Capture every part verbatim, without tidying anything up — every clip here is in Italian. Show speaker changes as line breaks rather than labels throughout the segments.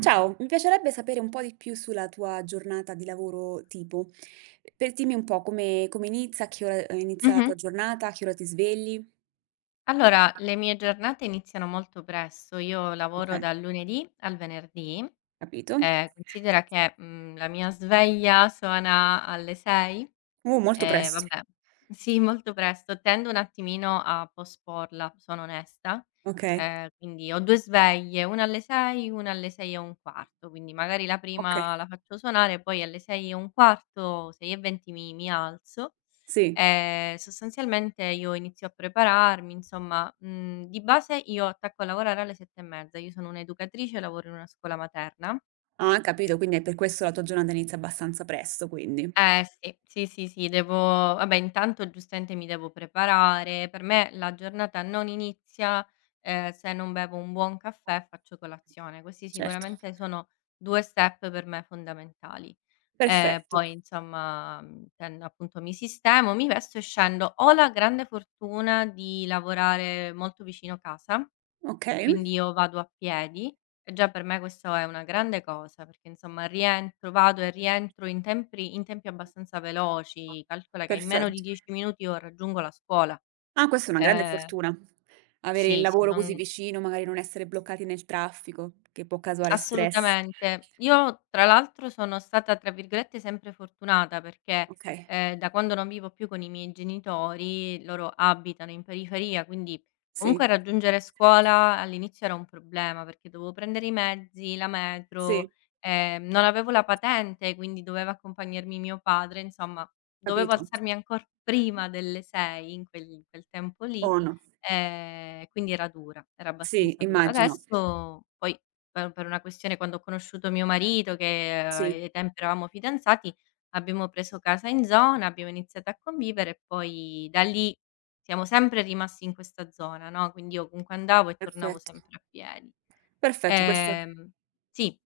Ciao, mi piacerebbe sapere un po' di più sulla tua giornata di lavoro tipo. Per dimmi un po' come, come inizia, a che ora eh, inizia la
Mh-mh.
tua giornata, a che ora ti svegli.
Allora, le mie giornate iniziano molto presto. Io
Ok,
lavoro dal lunedì al venerdì
capito.
e considera che, mhmm, la mia sveglia suona alle sei.
Uh, molto
Ehm,
presto.
vabbè sì, molto presto. Tendo un attimino a posporla, sono onesta.
Ok,
Ehm, quindi ho due sveglie, una alle sei, una alle sei e un quarto, quindi magari la
ok,
prima la faccio suonare, poi alle sei e un quarto, sei e venti mi mi alzo.
sì.
Ehm, sostanzialmente io inizio a prepararmi, insomma, mhmm, di base io attacco a lavorare alle sette e mezza. Io sono un'educatrice, lavoro in una scuola materna.
Ah, capito, quindi è per questo la tua giornata inizia abbastanza presto, quindi.
Eh sì, sì, sì, sì, devo vabbè intanto giustamente mi devo preparare. Per me la giornata non inizia, ehm, se non bevo un buon caffè e faccio colazione. Questi
Certo.
sicuramente sono due step per me fondamentali. Ehm,
Perfetto.
poi insomma, mhmm, ten appunto mi sistemo, mi vesto e scendo. Ho la grande fortuna di lavorare molto vicino casa,
Ok,
quindi io vado a piedi e già per me questo è una grande cosa, perché insomma rientro, vado e rientro in tempi in tempi abbastanza veloci. Calcola che in meno di
perfetto.
dieci minuti io raggiungo la scuola.
Ah, questa è una grande
Ehm
fortuna. Avere il
sì, sì,
lavoro così
non
vicino, magari non essere bloccati nel traffico, che può causare stress.
Assolutamente. Io tra l'altro sono stata, tra virgolette, "sempre fortunata" perché,
Ok,
ehm, da quando non vivo più con i miei genitori, loro abitano in periferia, quindi comunque
sì.
raggiungere scuola all'inizio era un problema perché dovevo prendere i mezzi, la metro,
Sì,
ehm, non avevo la patente, quindi doveva accompagnarmi mio padre, insomma dovevo
capito.
alzarmi ancor prima delle sei in quel in quel tempo lì.
O no.
Ehm, quindi era dura, era
Sì,
abbastanza dura.
immagino.
Adesso poi per per una questione, quando ho conosciuto mio marito che, eh,
Sì,
ai tempi eravamo fidanzati, abbiamo preso casa in zona, abbiamo iniziato a convivere e poi da lì siamo sempre rimasti in questa zona, no, quindi io comunque andavo e tornavo
perfetto.
sempre a piedi.
Perfetto, questo
Ehm sì.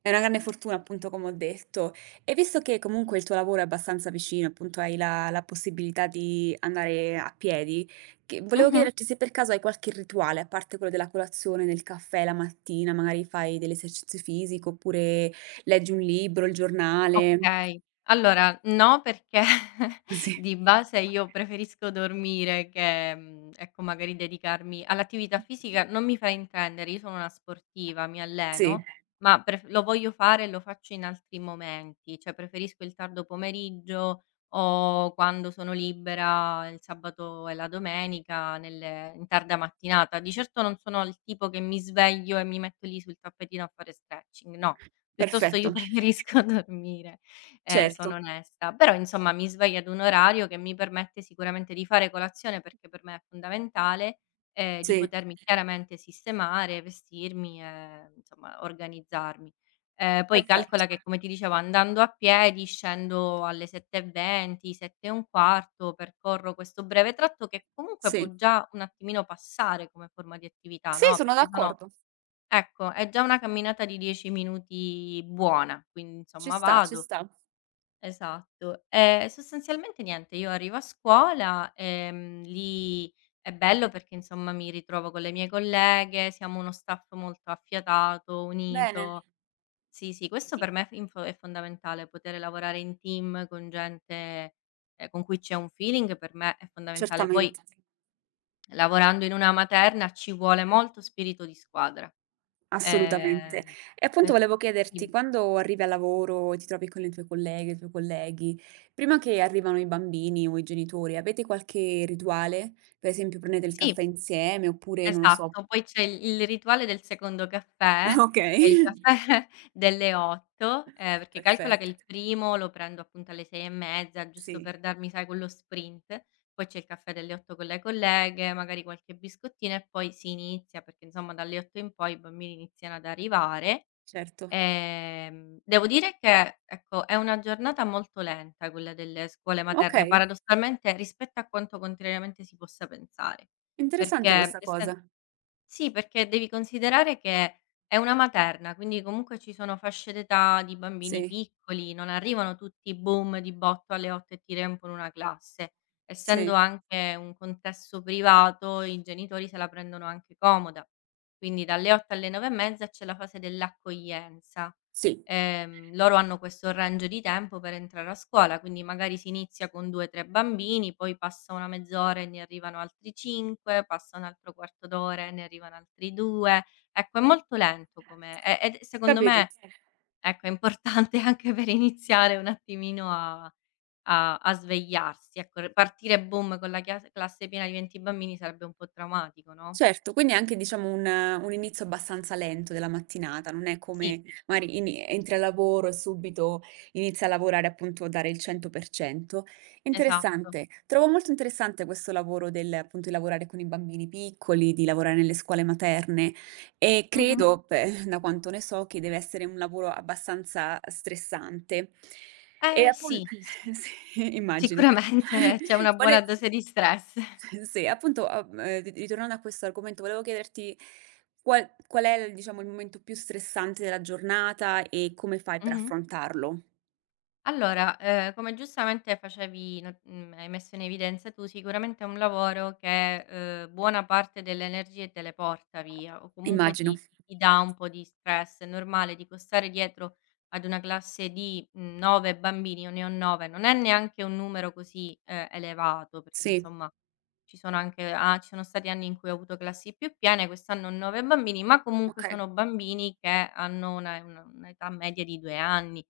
è una grande fortuna appunto come ho detto. E visto che comunque il tuo lavoro è abbastanza vicino, appunto hai la la possibilità di andare a piedi, che volevo
Mh-mh.
chiederti se per caso hai qualche rituale, a parte quello della colazione, del caffè la mattina, magari fai dell'esercizio fisico, oppure leggi un libro, il giornale.
Okay. Allora, no, perché
Sì.
di base io preferisco dormire che, mhmm, ecco, magari dedicarmi all'attività fisica non mi fa intendere, io sono una sportiva, mi
Sì,
alleno, ma pref lo voglio fare e lo faccio in altri momenti, cioè preferisco il tardo pomeriggio o quando sono libera il sabato e la domenica nelle in tarda mattinata. Di certo non sono il tipo che mi sveglio e mi metto lì sul tappetino a fare stretching, no. Piuttosto io
perfetto,
preferisco dormire, ehm, sono
certo,
onesta. Però insomma mi sveglio ad un orario che mi permette sicuramente di fare colazione, perché per me è fondamentale, ehm, di
sì.
potermi chiaramente sistemare, vestirmi e insomma organizzarmi. Ehm, poi
Perfetto.
calcola che, come ti dicevo, andando a piedi scendo alle sette e venti, sette e un quarto, percorro questo breve tratto che comunque può
Sì.
già un attimino passare come forma di attività,
Sì,
no.
sono
perché sono
d'accordo.
Ecco, è già una camminata di dieci minuti buona, quindi
Ci
insomma
sta, ci
vado,
sta.
esatto. Ehm, sostanzialmente niente, io arrivo a scuola, ehm, lì è bello perché insomma mi ritrovo con le mie colleghe, siamo uno staff molto affiatato,
Bene.
unito. Sì, sì, questo per me è f info è fondamentale, poter lavorare in team con gente, ehm, con cui c'è un feeling per me è fondamentale. Poi
Certamente,
lavorando in una materna ci vuole molto spirito di squadra.
assolutamente.
Ehm,
E appunto
per
volevo chiederti,
dimmi.
quando arrivi al lavoro e ti trovi con le tue colleghe, i tuoi colleghi, prima che arrivano i bambini o i genitori, avete qualche rituale? Per esempio prendete il
Sì,
caffè insieme oppure non lo so
esatto. Poi c'è il il rituale del secondo caffè, che è il
okay,
caffè delle otto, ehm, perché calcola che
perfetto.
il primo lo prendo appunto alle sei e mezza, giusto
Sì,
per darmi, sai, quello sprint. Poi c'è il caffè delle otto con le colleghe, magari qualche biscottino e poi si inizia, perché insomma dalle otto in poi i bambini iniziano ad arrivare.
certo.
Ehm, devo dire che, ecco, è una giornata molto lenta quella delle scuole materne,
Okay,
paradossalmente rispetto a quanto contrariamente si possa pensare.
interessante
Perché
questa
essen
cosa.
sì, perché devi considerare che è una materna, quindi comunque ci sono fasce d'età di bambini
Sì,
piccoli, non arrivano tutti boom di botto alle otto e ti riempiono una classe. Essendo
sì,
anche un contesto privato, i genitori se la prendono anche comoda. Quindi dalle otto alle nove e mezza c'è la fase dell'accoglienza,
sì,
ehm, loro hanno questo range di tempo per entrare a scuola, quindi magari si inizia con due, tre bambini, poi passa una mezz'ora e ne arrivano altri cinque, passa un altro quarto d'ora e ne arrivano altri due. Ecco, è molto lento come e ed secondo
capito.
me, ecco, è importante anche per iniziare un attimino a a a svegliarsi, ecco, r partire boom con la chias classe piena di venti bambini sarebbe un po' traumatico, no?
Certo, quindi è anche diciamo un un inizio abbastanza lento della mattinata, non è
Sì,
come magari ini entri al lavoro e subito inizi a lavorare appunto, a dare il cento per cento.
esatto.
Interessante, trovo molto interessante questo lavoro del appunto, di lavorare con i bambini piccoli, di lavorare nelle scuole materne e
Mh-mh.
credo, pe da quanto ne so, che deve essere un lavoro abbastanza stressante. E
Eh
appun
sì, sì.
sì, immagino.
Sicuramente c'è una buona
Vole
dose di stress.
Sì, appunto, a ehm, ri ritornando a questo argomento, volevo chiederti qual qual è il diciamo, il momento più stressante della giornata e come fai per
Mh-mh.
affrontarlo?
Allora, ehm, come giustamente facevi not mhmm, hai messo in evidenza tu, sicuramente è un lavoro che, ehm, buona parte delle energie te le porta via o comunque
Immagino.
ti ti dà un po' di stress. È normale, dico, stare dietro ad una classe di, mhmm, nove bambini, io ne ho nove, non è neanche un numero così, ehm, elevato, perché
Sì,
insomma ci sono anche a ci sono stati anni in cui ho avuto classi più piene, quest'anno ho nove bambini, ma comunque
okay,
sono bambini che hanno una una un'età media di due anni.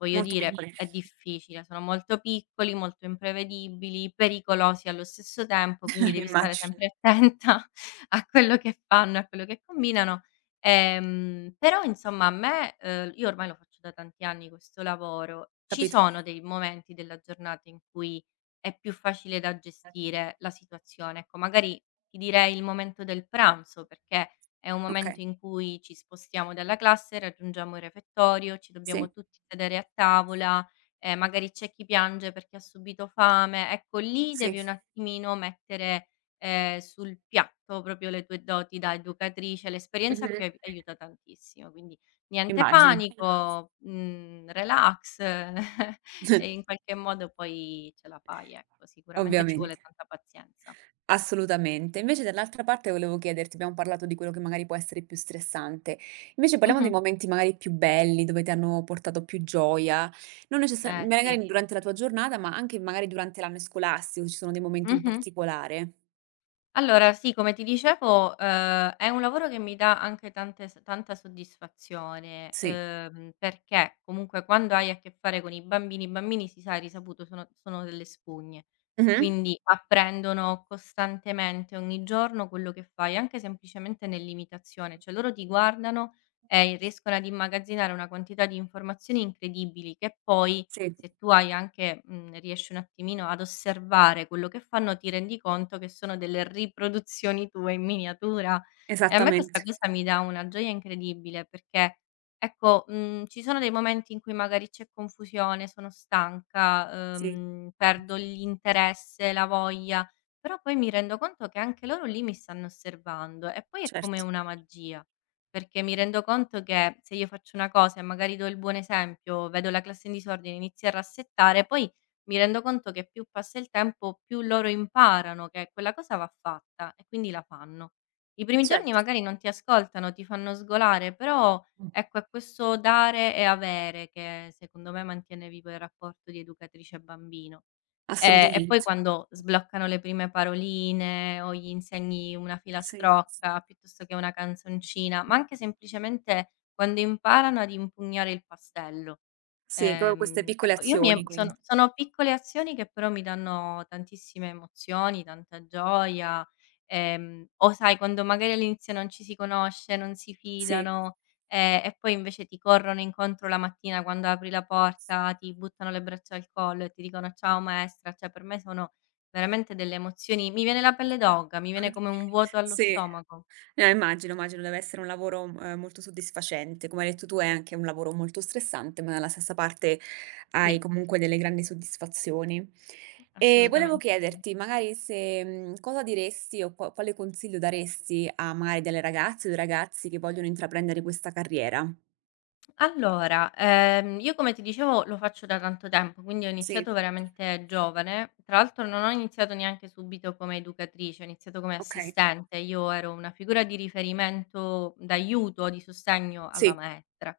Voglio
molto
dire,
piccole,
è difficile, sono molto piccoli, molto imprevedibili, pericolosi allo stesso tempo, quindi devi stare
immagino,
sempre attenta a quello che fanno, a quello che combinano. Ehm, però insomma a me, ehm, io ormai lo faccio da tanti anni questo lavoro, ci
capito.
sono dei momenti della giornata in cui è più facile da gestire la situazione. Ecco, magari ti direi il momento del pranzo, perché è un momento
Okay,
in cui ci spostiamo dalla classe, raggiungiamo il refettorio, ci dobbiamo
sì,
tutti sedere a tavola, ehm, magari c'è chi piange perché ha subito fame. Ecco, lì
sì.
devi un attimino mettere, ehm, sul piatto proprio le tue doti da educatrice. L'esperienza qui
Mh-mh.
ai aiuta tantissimo, quindi niente
Immagino.
panico, mhmm, relax, e in qualche modo poi ce la fai, ecco. Sicuramente ci vuole
Ovviamente.
tanta pazienza.
Assolutamente. Invece dall'altra parte volevo chiederti, abbiamo parlato di quello che magari può essere più stressante, invece parliamo dei
Mh-mh.
momenti magari più belli, dove ti hanno portato più gioia, non necessar
Eh, sì.
magari durante la tua giornata, ma anche magari durante l'anno scolastico, ci sono dei momenti in
Mh-mh.
particolare.
Allora sì, come ti dicevo, ehm, è un lavoro che mi dà anche tante s tanta soddisfazione,
Sì.
ehm, perché comunque quando hai a che fare con i bambini, i bambini si sa, è risaputo, sono sono delle spugne,
Mh-mh.
quindi apprendono costantemente ogni giorno quello che fai, anche semplicemente nell'imitazione, cioè loro ti guardano e riescono ad immagazzinare una quantità di informazioni incredibili che poi,
Sì,
se tu hai anche, mhmm, riesci un attimino ad osservare quello che fanno, ti rendi conto che sono delle riproduzioni tue in miniatura. E a me questa
esattamente.
cosa mi dà una gioia incredibile, perché, ecco, mhmm, ci sono dei momenti in cui magari c'è confusione, sono stanca,
Sì,
uhm, perdo l'interesse, la voglia, però poi mi rendo conto che anche loro lì mi stanno osservando e poi è come
certo,
una magia. Perché mi rendo conto che se io faccio una cosa e magari do il buon esempio, vedo la classe in disordine, inizio a rassettare, poi mi rendo conto che più passa il tempo, più loro imparano che quella cosa va fatta e quindi la fanno. I primi giorni
certo.
magari non ti ascoltano, ti fanno sgolare, però
Mh.
ecco è questo dare e avere che secondo me mantiene vivo il rapporto di educatrice e bambino. Ehm, e poi
Assolutamente.
quando sbloccano le prime paroline o gli insegni una
Sì.
filastrocca piuttosto che una canzoncina, ma anche semplicemente quando imparano ad impugnare il pastello.
Sì, proprio queste
Ehm,
piccole
ecco io mi
azioni
em
quindi.
sono sono piccole azioni che però mi danno tantissime emozioni, tanta gioia, ehm, o sai quando magari all'inizio non ci si conosce, non si
Sì.
fidano. Ehm, e poi invece ti corrono incontro la mattina quando apri la porta, ti buttano le braccia al collo e ti dicono: "Ciao maestra." Cioè per me sono veramente delle emozioni, mi viene la pelle d'oca, mi viene come un vuoto allo
Sì.
stomaco.
Eh, immagino, immagino, deve essere un lavoro, ehm, molto soddisfacente. Come hai detto tu è anche un lavoro molto stressante, ma dalla stessa parte hai
Sì,
comunque delle grandi soddisfazioni. E volevo
assolutamente sì.
chiederti magari se mhmm, cosa diresti o qua quale consiglio daresti a magari delle ragazze o dei ragazzi che vogliono intraprendere questa carriera?
Allora, ehm, io, come ti dicevo, lo faccio da tanto tempo, quindi ho
Sì.
iniziato veramente giovane. Tra l'altro non ho iniziato neanche subito come educatrice, ho iniziato come
Okay.
assistente. Io ero una figura di riferimento, d'aiuto, di sostegno alla
Sì.
maestra.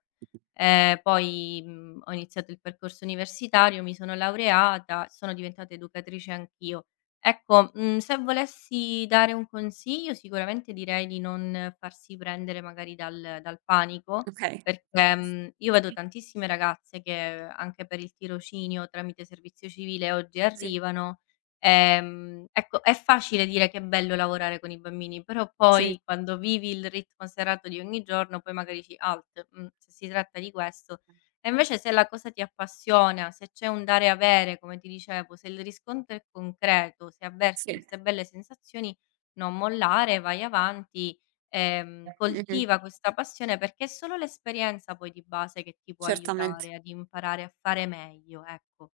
Eh, poi mh, ho iniziato il percorso universitario, mi sono laureata, sono diventata educatrice anch'io. Ecco, mh, se volessi dare un consiglio, sicuramente direi di non farsi prendere magari dal, dal panico,
Okay.
perché, mhmm, io vedo tantissime ragazze che anche per il tirocinio tramite servizio civile oggi
Sì,
arrivano, ehm, ecco è facile dire che è bello lavorare con i bambini, però
sì,
poi quando vivi il ritmo serrato di ogni giorno poi magari dici: "Alt, mhmm, se si tratta di questo". E invece se la cosa ti appassiona, se c'è un dare e avere, come ti dicevo, se il riscontro è concreto, se avverti
sì.
queste belle sensazioni, non mollare, vai avanti, ehm,
Mh-mh.
coltiva questa passione perché è solo l'esperienza poi di base che ti può
Certamente.
aiutare ad imparare a fare meglio, ecco.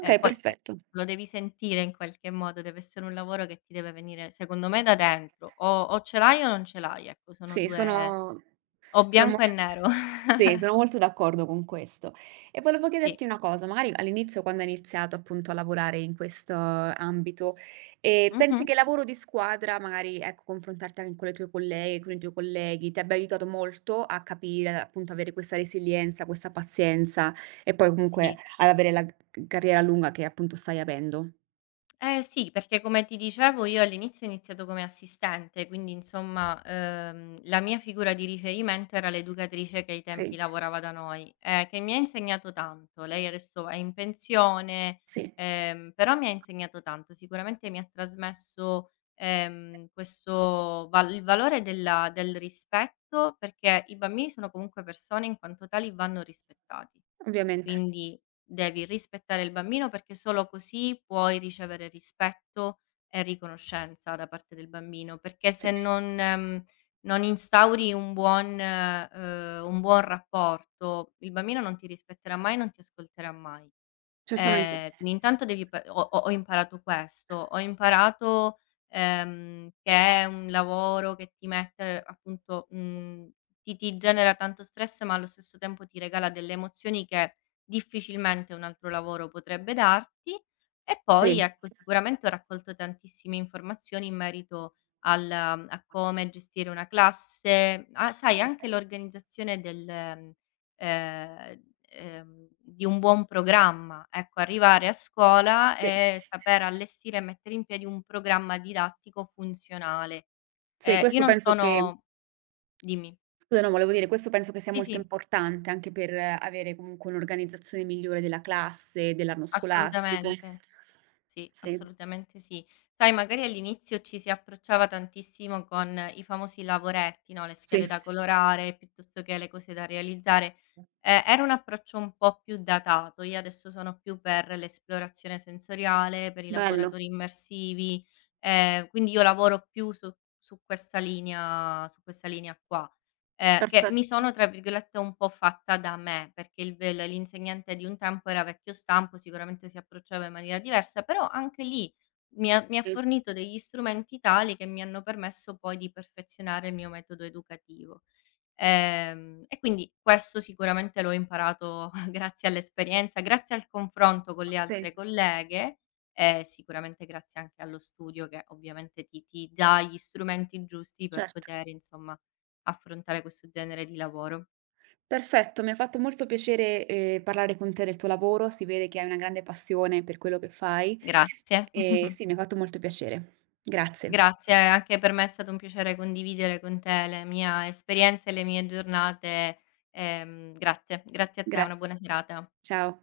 Ehm, poi se
perfetto.
lo devi sentire in qualche modo, deve essere un lavoro che ti deve venire secondo me da dentro, o o ce l'hai o non ce l'hai, ecco sono
Sì,
due,
sono
o
sono mol
bianco e nero.
sì, sono molto d'accordo con questo. E volevo
Sì.
chiederti una cosa, magari all'inizio quando hai iniziato appunto a lavorare in questo ambito, ehm, pensi
Mh-mh.
che il lavoro di squadra, magari ecco, confrontarti anche con le tue colleghe, con i tuoi colleghi, ti abbia aiutato molto a capire, appunto avere questa resilienza, questa pazienza e poi
Sì.
comunque ad avere la c carriera lunga che appunto stai avendo?
Eh sì, perché come ti dicevo io all'inizio ho iniziato come assistente, quindi insomma, ehm, la mia figura di riferimento era l'educatrice che ai tempi
Sì,
lavorava da noi, ehm, che mi ha insegnato tanto. Lei adesso è in pensione,
sì,
ehm, però mi ha insegnato tanto. Sicuramente mi ha trasmesso, ehm, questo val il valore della del rispetto, perché i bambini sono comunque persone, in quanto tali vanno rispettati.
ovviamente.
Quindi devi rispettare il bambino perché solo così puoi ricevere rispetto e riconoscenza da parte del bambino, perché se
Sì,
non ehm, non instauri un buon ehm, un buon rapporto, il bambino non ti rispetterà mai, non ti ascolterà mai.
certamente.
Ehm, quindi intanto devi pa ho ho ho imparato questo, ho imparato, ehm, che è un lavoro che ti mette appunto, mhmm, ti ti genera tanto stress, ma allo stesso tempo ti regala delle emozioni che difficilmente un altro lavoro potrebbe darti. E
Sì.
poi ecco, sicuramente ho raccolto tantissime informazioni in merito al a come gestire una classe, a, sai, anche l'organizzazione del ehm, ehm, di un buon programma. Ecco, arrivare a
S
scuola
sì,
e saper allestire e mettere in piedi un programma didattico funzionale.
sì,
Ehm, io
questo
non
penso che
sono dimmi.
scusa, no, volevo dire, questo penso che sia
Sì,
molto
sì,
importante anche per avere comunque un'organizzazione migliore della classe, dell'anno scolastico.
assolutamente. Sì,
Sì,
assolutamente sì. Sai, magari all'inizio ci si approcciava tantissimo con i famosi lavoretti, no, le
sì,
schede da colorare piuttosto che le cose da realizzare. Ehm, era un approccio un po' più datato. Io adesso sono più per l'esplorazione sensoriale, per i
bello,
laboratori immersivi, ehm, quindi io lavoro più su su questa linea, su questa linea qua. Ehm, che mi
perfetto.
sono, tra virgolette, un po' "fatta da me", perché il ve l l'insegnante di un tempo era vecchio stampo, sicuramente si approcciava in maniera diversa, però anche lì mi ha mi ha
Sì,
fornito degli strumenti tali che mi hanno permesso poi di perfezionare il mio metodo educativo. Ehm, e quindi questo sicuramente l'ho imparato grazie all'esperienza, grazie al confronto con le altre
sì,
colleghe e sicuramente grazie anche allo studio che ovviamente ti ti dà gli strumenti giusti per
certo.
poter, insomma, affrontare questo genere di lavoro.
Perfetto, mi ha fatto molto piacere, ehm, parlare con te del tuo lavoro, si vede che hai una grande passione per quello che fai
Grazie.
e sì, mi ha fatto molto piacere. Grazie.
Grazie, anche per me è stato un piacere condividere con te la mia esperienza e le mie giornate, ehm, grazie. Grazie a te, una
Grazie.
buona serata.
Ciao.